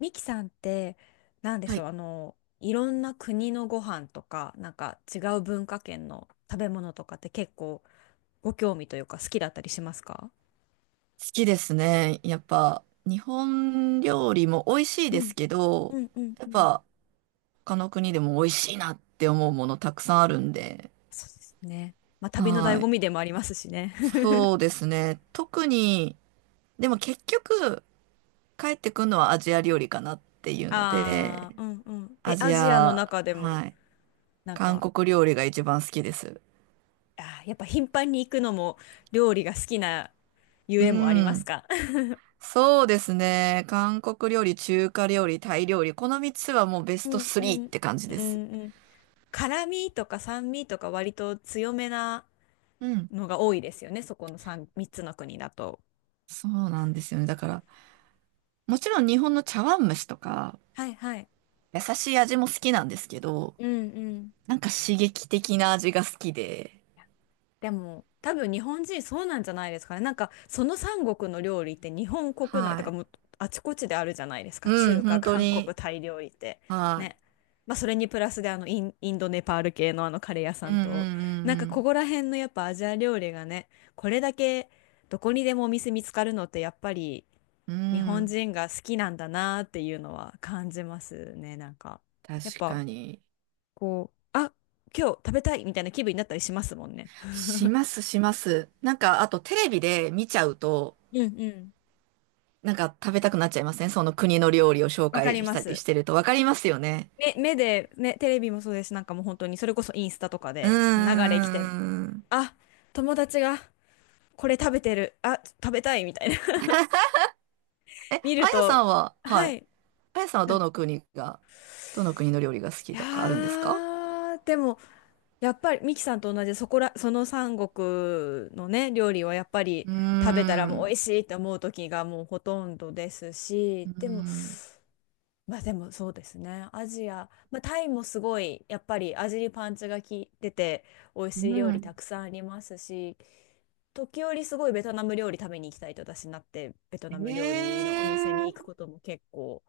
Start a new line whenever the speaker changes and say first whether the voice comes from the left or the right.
left: ミキさんって、なんで
right: は
left: しょ
right: い、
left: う、
right: 好
left: いろんな国のご飯とか、なんか違う文化圏の食べ物とかって結構ご興味というか好きだったりしますか？
right: きですね。やっぱ、日本料理も美味しい
left: う
right: で
left: ん、
right: すけど、
left: うん、うん、
right: やっ
left: うん。
right: ぱ、他の国でも美味しいなって思うものたくさんあるんで、
left: そうですね。まあ、旅の醍
right: は
left: 醐
right: い。
left: 味でもありますしね。
right: そう ですね。特に、でも結局、帰ってくるのはアジア料理かなっていうの
left: あ
right: で、
left: あ、うんうん。
right: ア
left: え、ア
right: ジ
left: ジアの
right: ア、
left: 中でも、
right: はい。
left: なん
right: 韓
left: か、
right: 国料理が一番好きです。
left: あー、やっぱ頻繁に行くのも料理が好きなゆ
right: う
left: えもあります
right: ん。
left: か？
right: そうですね。韓国料理、中華料理、タイ料理、この3つはもうベス
left: う
right: ト
left: んう
right: 3っ
left: ん。
right: て感じ
left: う
right: です。
left: んうん。辛味とか酸味とか割と強めな
right: うん、
left: のが多いですよね、そこの 3つの国だと。
right: そうなんですよね。だから、もちろん日本の茶碗蒸しとか、
left: はいはい。
right: 優しい味も好きなんですけど、
left: うんうん。
right: なんか刺激的な味が好きで、
left: でも多分日本人そうなんじゃないですかね。なんかその三国の料理って日本国内と
right: は
left: か
right: い。
left: もあちこちであるじゃないですか。
right: うん、
left: 中華、
right: 本当
left: 韓国、
right: に。
left: タイ料理って。
right: はい。
left: ね。まあそれにプラスでインドネパール系のカレー屋さ
right: う
left: ん
right: ん
left: と、なんか
right: う
left: こ
right: ん
left: こら辺のやっぱアジア料理がね、これだけどこにでもお店見つかるのってやっぱり
right: うんう
left: 日
right: ん。う
left: 本
right: ん。
left: 人が好きなんだなっていうのは感じますね。なんかやっ
right: 確
left: ぱ
right: かに。
left: こう、あ、今日食べたいみたいな気分になったりしますもんね。
right: し ます、します。なんか、あとテレビで見ちゃうと、
left: うんうん。
right: なんか食べたくなっちゃいません？その国の料理を紹
left: わか
right: 介
left: り
right: し
left: ま
right: たり
left: す。
right: してると。わかりますよね。
left: 目で、ね、テレビもそうですし、なんかもう本当に、それこそインスタとか
right: うんう
left: で流れ来て、
right: んうんうん。
left: あ、友達がこれ食べてる、あ、食べたいみたいな
right: え、
left: 見
right: あ
left: る
right: やさ
left: と、
right: んは、は
left: は
right: い。
left: い。
right: あやさんはどの国が、どの国の料理が好
left: い
right: き
left: や
right: とかあるんですか？
left: ー、でも、やっぱりミキさんと同じ、そこら、その三国のね、料理はやっぱり
right: うー
left: 食べたらもう美
right: ん。
left: 味しいって思う時がもうほとんどですし、
right: うー
left: でも、
right: ん。
left: まあでもそうですね。アジア、まあ、タイもすごい、やっぱり味にパンチが効いてて、美味
right: う
left: しい料理
right: ん。
left: たくさんありますし、時折すごいベトナム料理食べに行きたいと私になって、ベト
right: え
left: ナム料理のお店に行く
right: ー。
left: ことも結構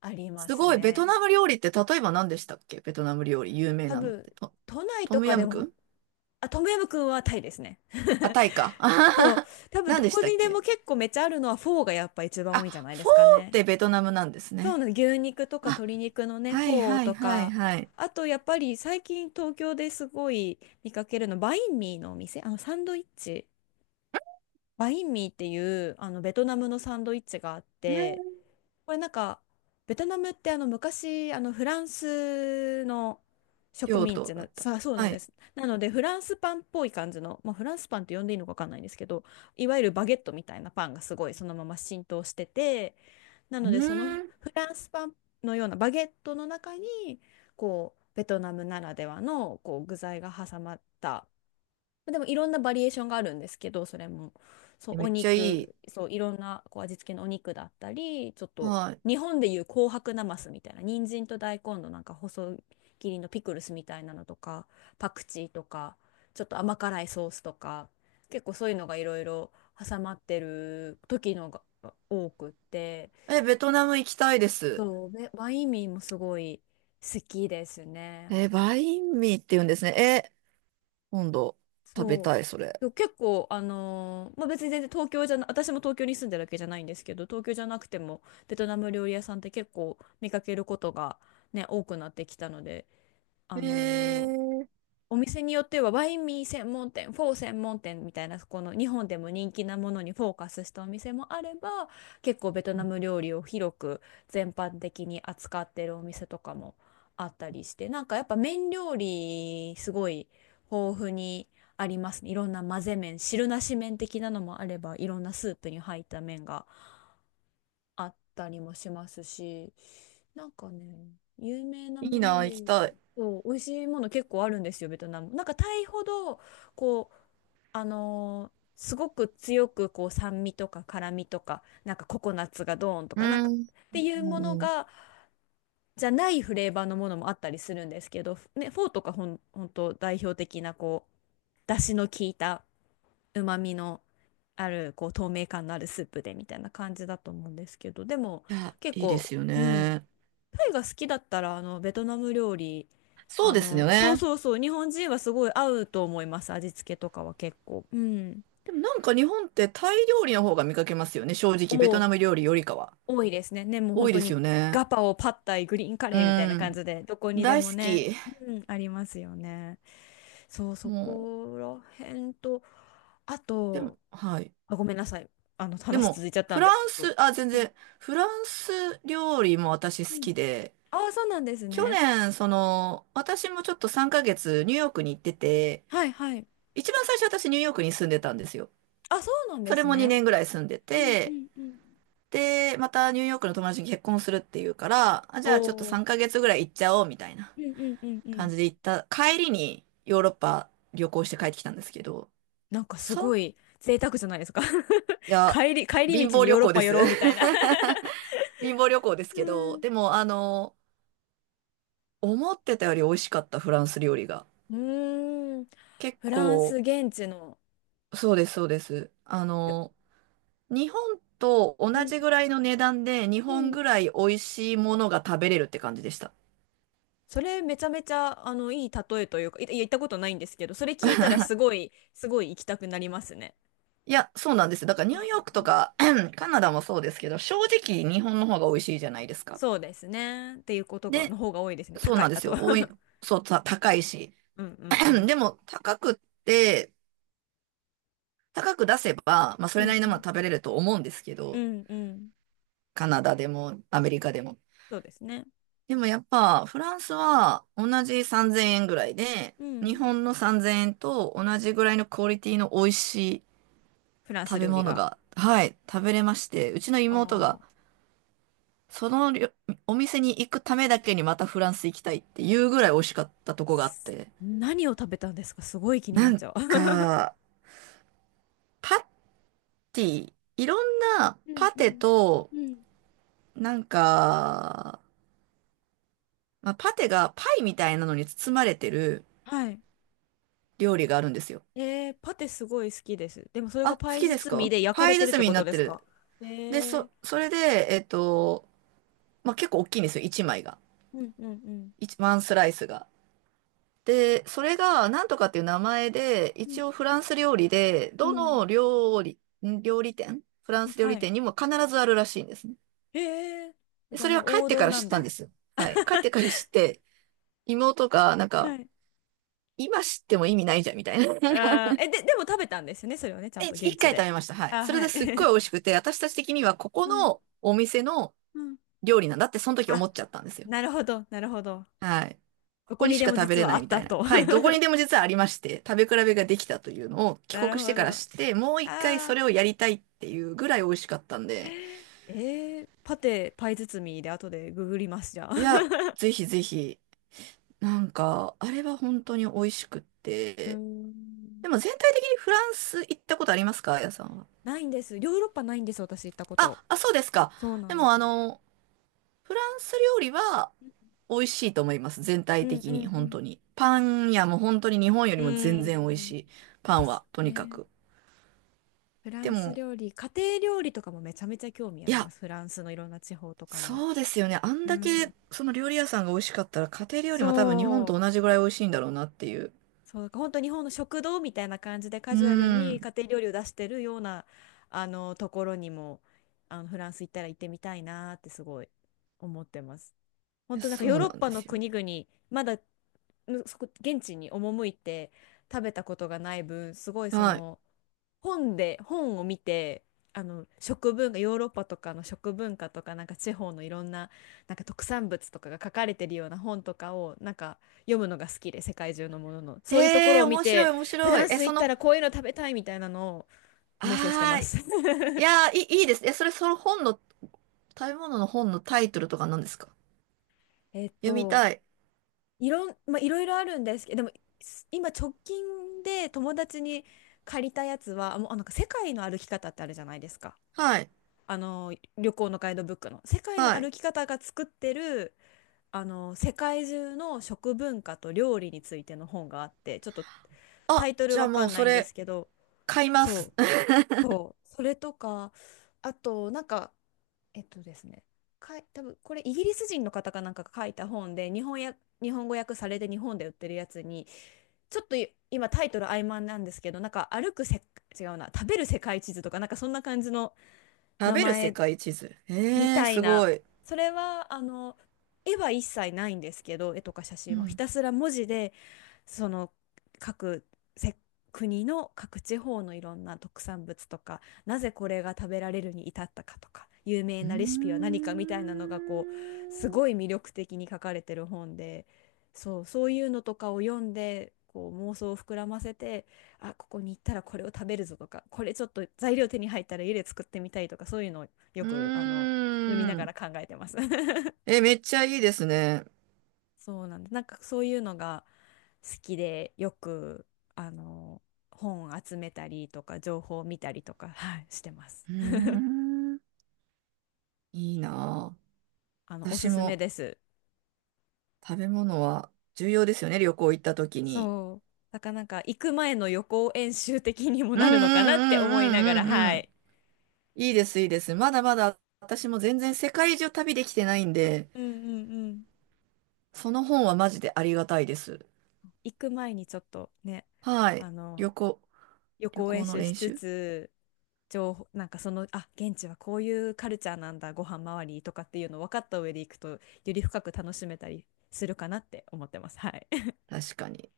left: ありま
right: す
left: す
right: ごい。ベト
left: ね。
right: ナム料理って例えば何でしたっけ？ベトナム料理有名
left: 多
right: なのっ
left: 分、
right: て。ト、
left: 都内
right: ト
left: と
right: ム
left: か
right: ヤ
left: で
right: ムク
left: も、
right: ン
left: あ、トムヤムくんはタイですね。
right: あ、タイか。あは
left: そう。
right: は。
left: 多分
right: 何
left: ど
right: でし
left: こ
right: たっ
left: にでも
right: け？
left: 結構めっちゃあるのはフォーがやっぱ一番
right: あ、
left: 多いんじゃないで
right: フォ
left: すか
right: ーっ
left: ね。
right: てベトナムなんです
left: そう
right: ね。
left: なの、牛肉とか
right: あ、
left: 鶏肉のね、
right: は
left: フ
right: い
left: ォー
right: はい
left: と
right: はい
left: か、
right: はい。
left: あとやっぱり最近東京ですごい見かけるの、バインミーのお店、あのサンドイッチ、バインミーっていうベトナムのサンドイッチがあって、これなんか、ベトナムって昔、フランスの植
right: 両
left: 民
right: 党
left: 地
right: だ
left: の、
right: った。
left: さ、そうな
right: は
left: んで
right: い。
left: す。なのでフランスパンっぽい感じの、まあ、フランスパンって呼んでいいのかわかんないんですけど、いわゆるバゲットみたいなパンがすごいそのまま浸透してて、な
right: う
left: のでその
right: ーん。
left: フランスパンのようなバゲットの中にこうベトナムならではのこう具材が挟まった、でもいろんなバリエーションがあるんですけど、それもそ
right: え、
left: う
right: め
left: お
right: っちゃいい。
left: 肉、そういろんなこう味付けのお肉だったり、ちょっと
right: はい。
left: 日本でいう紅白なますみたいな人参と大根のなんか細切りのピクルスみたいなのとか、パクチーとか、ちょっと甘辛いソースとか、結構そういうのがいろいろ挟まってる時のが多くって。
right: え、ベトナム行きたいです。
left: そう、バインミーもすごい好きですね。
right: えー、バインミーって言うんですね。えー、今度食べ
left: そ
right: たい、それ。
left: う。で結構、まあ、別に全然東京じゃな、私も東京に住んでるわけじゃないんですけど、東京じゃなくてもベトナム料理屋さんって結構見かけることがね、多くなってきたので、あ
right: え
left: のー
right: ー、
left: お店によってはワインミー専門店、フォー専門店みたいな、この日本でも人気なものにフォーカスしたお店もあれば、結構ベトナム料理を広く全般的に扱ってるお店とかもあったりして、なんかやっぱ麺料理すごい豊富にありますね。いろんな混ぜ麺、汁なし麺的なのもあれば、いろんなスープに入った麺があったりもしますし、なんかね、有名な
right: いい
left: も
right: な、
left: ので
right: 行き
left: 言う
right: た
left: と、
right: い。
left: そう、美味しいもの結構あるんですよ、ベトナム。なんかタイほど、こう、すごく強くこう酸味とか辛味とか、なんかココナッツがドーンと
right: う
left: か、なんか
right: ん。
left: っていうもの
right: うん。い
left: が、じゃないフレーバーのものもあったりするんですけど、ね、フォーとかほんと代表的なこう、出汁の効いた、うまみのある、こう透明感のあるスープでみたいな感じだと思うんですけど、でも
right: や、
left: 結
right: いいで
left: 構、
right: すよ
left: うん、
right: ね。
left: タイが好きだったらあのベトナム料理、
right: そう
left: あ
right: ですよ
left: のそう
right: ね。
left: そうそう、日本人はすごい合うと思います、味付けとかは結構。うん。
right: でもなんか日本ってタイ料理の方が見かけますよね。正直、ベト
left: お、
right: ナム料理よりかは。
left: 多いですね、ね、もう本
right: 多い
left: 当
right: です
left: に。
right: よね。
left: ガパオ、パッタイ、グリーンカ
right: う
left: レーみたいな感
right: ん。
left: じでどこにで
right: 大好
left: もね、
right: き。
left: うん、ありますよね。そうそ
right: もう、
left: こら辺と、あ
right: で
left: と、
right: も、はい。
left: あ、ごめんなさい。あの、
right: で
left: 話
right: も、
left: 続いちゃった
right: フ
left: んです
right: ラン
left: けど。
right: ス、あ、全
left: うん
right: 然、フランス料理も私
left: う
right: 好
left: ん。
right: きで、
left: ああ、そうなんです
right: 去
left: ね。
right: 年、私もちょっと3ヶ月ニューヨークに行ってて、
left: はいはい。
right: 一番最初私ニューヨークに住んでたんですよ。
left: あ、そうなん
right: そ
left: で
right: れ
left: す
right: も
left: ね。
right: 2年ぐらい住んで
left: うんう
right: て、
left: んうん。
right: で、またニューヨークの友達に結婚するっていうから、あ、じ
left: お
right: ゃあちょっと
left: お。
right: 3ヶ月ぐらい行っちゃおうみたいな
left: うんうんうんう
right: 感
left: ん。
right: じで行った。帰りにヨーロッパ旅行して帰ってきたんですけど、
left: なんかす
right: い
left: ごい贅沢じゃないですか？
right: や、
left: 帰り
right: 貧
left: 道
right: 乏
left: にヨ
right: 旅
left: ーロッ
right: 行で
left: パ寄
right: す。
left: ろうみたいな。
right: 貧乏旅行です
left: う
right: けど、
left: ん。
right: でも、思ってたより美味しかったフランス料理が。
left: うーん。
right: 結
left: フランス
right: 構、
left: 現地の。
right: そうです、そうです。
left: いや。
right: 日本と同
left: うん
right: じぐらいの値段で、日
left: う
right: 本
left: ん。
right: ぐらい美味しいものが食べれるって感じでした。
left: それめちゃめちゃあのいい例えというか、いや行ったことないんですけど、それ聞いたらすごい行きたくなりますね。
right: いや、そうなんですよ。だからニ
left: う
right: ューヨークと
left: ん。
right: か カナダもそうですけど、正直日本の方が美味しいじゃないですか。
left: そうですね。っていうことが、の
right: で、
left: 方が多いですね。
right: そう
left: 高
right: なん
left: い。
right: で
left: あ
right: す
left: と
right: よ。おい、そう、高いし。
left: うんうんう ん。
right: でも、高くって、高く出せば、まあ、そ
left: う
right: れ
left: んう
right: なりのものは
left: ん
right: 食べれると思うんですけ
left: う
right: ど、
left: んうん。
right: カナダでも、アメリカでも。
left: そうですね。
right: でもやっぱフランスは同じ3000円ぐらいで、
left: う
right: 日
left: ん。
right: 本の3000円と同じぐらいのクオリティの美味しい
left: フランス
right: 食べ
left: 料理
right: 物
left: が。
right: が、はい、食べれまして、うちの妹が
left: ああ、
right: そのりょお店に行くためだけにまたフランス行きたいっていうぐらい美味しかったとこがあって。
left: 何を食べたんですか？すごい気に
right: な
left: なっ
right: ん
left: ちゃう。
right: か、パティ、いろんな
left: うん
right: パ
left: う
right: テ
left: ん
right: と、
left: うん。
right: なんか、まあ、パテがパイみたいなのに包まれてる
left: はい。
right: 料理があるんですよ。
left: えー、パテすごい好きです。でもそれが
right: あ、好
left: パイ
right: きです
left: 包み
right: か？
left: で焼か
right: パ
left: れ
right: イ
left: てるっ
right: 包
left: て
right: みに
left: こ
right: な
left: と
right: っ
left: で
right: て
left: すか？
right: る。
left: え
right: で、
left: ー、
right: それで、まあ、結構大きいんですよ、1枚が。
left: うんうんうん。
right: 1、ワンスライスが。で、それが、なんとかっていう名前で、
left: う
right: 一
left: ん
right: 応フランス料理で、
left: う
right: ど
left: ん。
right: の料理、料理店フランス料
left: は
right: 理
left: い。
right: 店にも必ずあるらしいんですね。
left: えー、
right: で
left: じゃ
right: そ
left: あ
right: れ
left: もう
right: は帰っ
left: 王
right: てか
left: 道
right: ら
left: な
right: 知っ
left: ん
right: たんで
left: だ。
right: すよ。はい。帰ってから知って、妹が、なんか、
left: はい。
right: 今知っても意味ないじゃん、みたいな。
left: あー、え、でも食べたんですよね、それをね、ちゃん
right: で、
left: と
right: 一
left: 現
right: 一
left: 地
right: 回食
left: で。
right: べました。はい。
left: あ、
right: それ
left: は
right: で
left: い。
right: すっごい 美味しくて、私たち的にはここ
left: うん、
right: のお店の
left: うん。
right: 料理なんだって、その時思
left: あ、
right: っちゃったんですよ。
left: なるほど、なるほど。
right: はい。こ
left: どこ
right: こに
left: に
right: し
left: で
right: か
left: も
right: 食べ
left: 実
right: れ
left: は
right: な
left: あ
right: い
left: っ
right: みた
left: た
right: いな。
left: と。
right: はい。どこにでも実はありまして、食べ比べができたというのを 帰
left: なる
right: 国して
left: ほど。
right: から
left: あ
right: して、もう一回そ
left: あ、
right: れをやりたいっていうぐらい美味しかったんで、
left: えー、パテ、パイ包みで後でググります、じゃあ。
right: いや、ぜひぜひ、なんか、あれは本当に美味しくっ
left: うー
right: て。
left: ん。
right: でも全体的にフランス行ったことありますか？あやさんは。
left: ないんです。ヨーロッパないんです、私行ったこと。
right: あ、あ、そうですか。
left: そうな
right: で
left: んで
right: も
left: す。
right: フランス料理は美味しいと思います。全
left: う
right: 体
left: んう
right: 的に、
left: んう
right: 本
left: ん。
right: 当に。パン屋も本当に日本よ
left: う
right: りも全然美味
left: ー
right: し
left: ん。
right: い。パ
left: で
right: ンは、
left: す
right: と
left: よ
right: にか
left: ね。
right: く。
left: フラ
right: で
left: ンス
right: も、
left: 料理、家庭料理とかもめちゃめちゃ興味あ
right: い
left: りま
right: や、
left: す。フランスのいろんな地方とかの。
right: そうですよね。あん
left: う
right: だけ、
left: ん。
right: その料理屋さんが美味しかったら、家庭料理も多分日本
left: そう、
right: と同じぐらい美味しいんだろうなっていう。
left: そう、なんか本当日本の食堂みたいな感じでカ
right: う
left: ジュアルに
right: ん。
left: 家庭料理を出してるようなあのところにも、あのフランス行ったら行ってみたいなってすごい思ってます。本
right: いや、
left: 当なんか
right: そ
left: ヨー
right: う
left: ロ
right: な
left: ッ
right: ん
left: パ
right: で
left: の
right: すよ。
left: 国々、まだ、そこ現地に赴いて食べたことがない分、すごいそ
right: はい。
left: の、本を見て、あの食文化、ヨーロッパとかの食文化とか、なんか地方のいろんな、なんか特産物とかが書かれてるような本とかをなんか読むのが好きで、世界中のもののそういうとこ
right: ええ
left: ろを
right: ー、
left: 見
right: 面白い、
left: て、
right: 面
left: フ
right: 白
left: ラ
right: い。
left: ン
right: え、
left: ス
right: そ
left: 行った
right: の、
left: らこういうの食べたいみたいなのを妄想して
right: あ
left: ま
right: ーい。
left: す。
right: い やー、いいです。え、それ、その本の、食べ物の本のタイトルとか何ですか？
left: えっ
right: 読み
left: と、
right: たい。
left: いろん、まあ、いろいろあるんですけど、でも、今直近で友達に借りたやつは、もうあなんか世界の歩き方ってあるじゃないですか。
right: はい。
left: あの、旅行のガイドブックの。世界の
right: は
left: 歩
right: い。
left: き方が作ってる、世界中の食文化と料理についての本があって、ちょっとタ
right: あ、
left: イトル
right: じゃあ
left: わか
right: もう
left: んな
right: そ
left: いんです
right: れ、
left: けど、
right: 買います。
left: そう、そう、それとか、あと、なんか、えっとですね、かい、多分これイギリス人の方かなんかが書いた本で、日本や、日本語訳されて日本で売ってるやつに、ちょっと今タイトル曖昧なんですけどなんか歩くせ違うな、食べる世界地図とかなんかそんな感じの
right: 食
left: 名
right: べる世
left: 前
right: 界地図。
left: み
right: ええー、
left: たい
right: す
left: な。
right: ごい。
left: それは絵は一切ないんですけど、絵とか写
right: う
left: 真はひ
right: ん。
left: たすら文字で、その各せ国の各地方のいろんな特産物とか、なぜこれが食べられるに至ったかとか、有名
right: うー
left: なレシピは何かみたいなのがこうす
right: ん。
left: ごい魅力的に書かれてる本で、そう、そういうのとかを読んでこう妄想を膨らませて、あ、ここに行ったらこれを食べるぞとか、これちょっと材料手に入ったら家で作ってみたいとか、そういうのをよく
right: う
left: 読みな
right: ー
left: が
right: ん。
left: ら考えてます。
right: え、めっちゃいいですね。
left: そうなんです。なんかそういうのが好きでよくあの本集めたりとか情報を見たりとか、はい、してます。
right: うーん。いいな
left: あの
right: ぁ。
left: おす
right: 私
left: すめ
right: も
left: です。
right: 食べ物は重要ですよね、旅行行った時に。
left: そう。だからなんか行く前の予行演習的にも
right: うんう
left: なるのかなって思いなが
right: んうんう
left: ら、
right: んうんう
left: は
right: ん。
left: い。
right: いいです、いいです。まだまだ私も全然世界中旅できてないんで、
left: うんうんうん。
right: その本はマジでありがたいです。
left: 行く前にちょっとね、
right: はい。
left: あの
right: 旅行、
left: 予
right: 旅
left: 行演
right: 行の
left: 習し
right: 練
left: つ
right: 習
left: つ情報、なんかその現地はこういうカルチャーなんだ、ご飯周りとかっていうのを分かった上で行くとより深く楽しめたりするかなって思ってます。はい。
right: 確かに。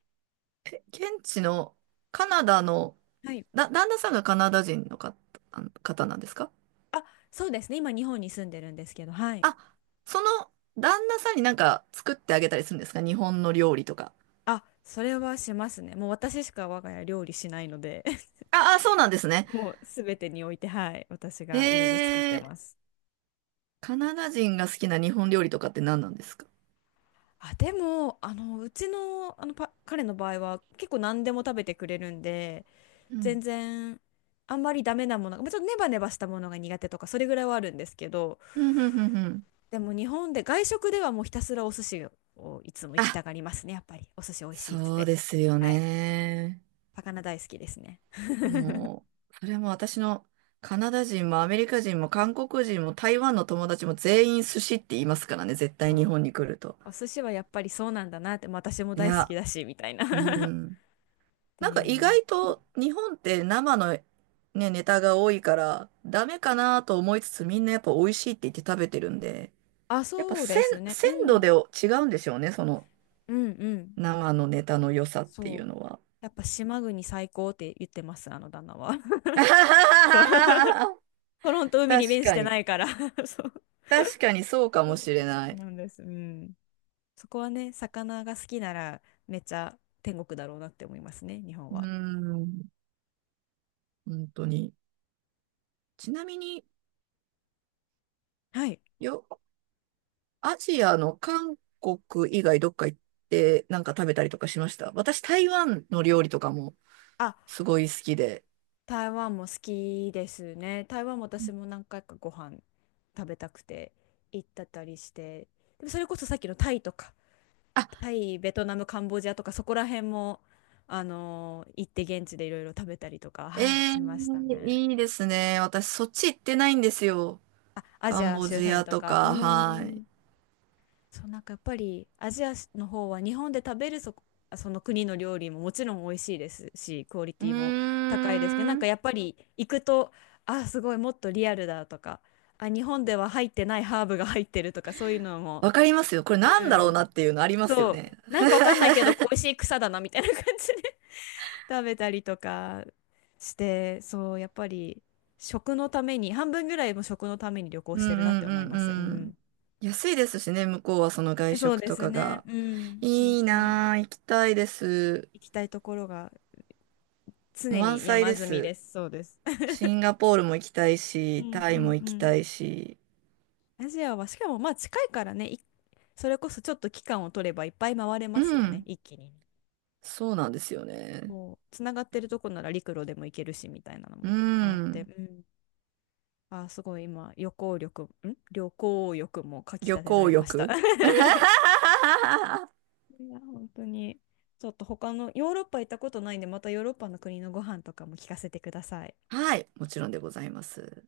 right: 現地のカナダの、
left: はい。
right: 旦那さんがカナダ人の方、あの方なんですか？
left: あ、そうですね。今日本に住んでるんですけど、はい。
right: あ、その旦那さんになんか作ってあげたりするんですか？日本の料理とか。
left: あ、それはしますね。もう私しか我が家料理しないので、
right: ああ、そうなんですね。
left: もう全てにおいて、はい、私
right: へ
left: がいろいろ作って
right: え、
left: ます。
right: カナダ人が好きな日本料理とかって何なんですか？
left: あ、でも、あの、うちの、あのパ、彼の場合は結構何でも食べてくれるんで、
right: う
left: 全
right: ん。
left: 然あんまりダメなものが、まあちょっとネバネバしたものが苦手とかそれぐらいはあるんですけど、
right: うん、うん、うん、うん。
left: でも日本で外食ではもうひたすらお寿司をいつも行き
right: あ、
left: たがりますね、やっぱり。お寿司美味しいっつっ
right: そう
left: て。
right: ですよ
left: はい。
right: ね。
left: 魚大好きですね。
right: もう、それも私のカナダ人もアメリカ人も韓国人も台湾の友達も全員寿司って言いますからね。絶対日
left: そ
right: 本に来ると。
left: う。お寿司はやっぱりそうなんだなって、まあ私も
right: い
left: 大好き
right: や、
left: だし、みたいな
right: う
left: っ
right: ん。
left: て
right: なん
left: い
right: か
left: う
right: 意
left: のは。
right: 外と日本って生のね、ネタが多いからダメかなと思いつつみんなやっぱ美味しいって言って食べてるんで、
left: あ、
right: やっぱ
left: そうで
right: 鮮、
left: すね。う
right: 鮮度
left: ん。
right: で違うんでしょうね、その
left: うんうん。
right: 生のネタの良さっていう
left: そう。
right: のは。
left: やっぱ島国最高って言ってます、あの旦那は。そう。トロント海に
right: 確
left: 面し
right: か
left: て
right: に。
left: ないから。 そう。
right: 確かにそうか
left: そ
right: も
left: う
right: しれ
left: そ
right: な
left: う
right: い。
left: なんです。うん。そこはね、魚が好きならめっちゃ天国だろうなって思いますね、日本
right: うー
left: は。
right: ん、本当に。ちなみに、
left: はい。
right: よ、アジアの韓国以外どっか行ってなんか食べたりとかしました？私台湾の料理とかも
left: あ、
right: すごい好きで。
left: 台湾も好きですね。台湾も私も何回かご飯食べたくて行ったたりして。でもそれこそさっきのタイとか、タイ、ベトナム、カンボジアとかそこら辺も、行って現地でいろいろ食べたりとか、
right: え
left: はい、
right: え
left: し
right: ー、
left: ましたね。
right: いいですね。私、そっち行ってないんですよ。
left: あ、ア
right: カ
left: ジ
right: ン
left: ア
right: ボ
left: 周
right: ジ
left: 辺
right: ア
left: と
right: と
left: か、う
right: か、はい。
left: ん。そう、なんかやっぱりアジアの方は日本で食べるその国の料理ももちろん美味しいですし、クオリ
right: う
left: テ
right: ー
left: ィも高いですけど、なんか
right: ん。
left: やっぱり行くと、あ、すごいもっとリアルだとか、あ、日本では入ってないハーブが入ってるとか、そういうのも、
right: わかりますよ。これ
left: う
right: なんだろうな
left: ん、
right: っていうのありますよ
left: そう、
right: ね。
left: なんかわかんないけど、美味しい草だなみたいな感じで 食べたりとかして、そう、やっぱり食のために、半分ぐらいも食のために旅行
right: うん
left: してるなっ
right: う
left: て
right: ん
left: 思い
right: うん
left: ます。う
right: うん。
left: ん。
right: 安いですしね、向こうはその外
left: そう
right: 食
left: で
right: と
left: す
right: か
left: ね。
right: が。
left: うん。そう
right: いい
left: そう。
right: なぁ、行きたいです。
left: 行きたいところが常
right: 満
left: に
right: 載
left: 山
right: で
left: 積み
right: す。
left: です。そうです。
right: シンガポールも行きたい
left: う
right: し、
left: ん
right: タ
left: う
right: イも
left: んう
right: 行き
left: ん。
right: たいし。
left: アジアは、しかもまあ近いからね、それこそちょっと期間を取ればいっぱい回れ
right: う
left: ますよね、
right: ん。
left: 一気に。
right: そうなんですよね。
left: もう、つながってるとこなら陸路でも行けるし、みたいなの
right: う
left: もあって、
right: ん。
left: うん。あー、すごい今、旅行欲もかき
right: 旅
left: たてら
right: 行
left: れ
right: 欲。
left: ました。いや、本当に。ちょっと他の、ヨーロッパ行ったことないんで、またヨーロッパの国のご飯とかも聞かせてください。
right: はい、もちろんでございます。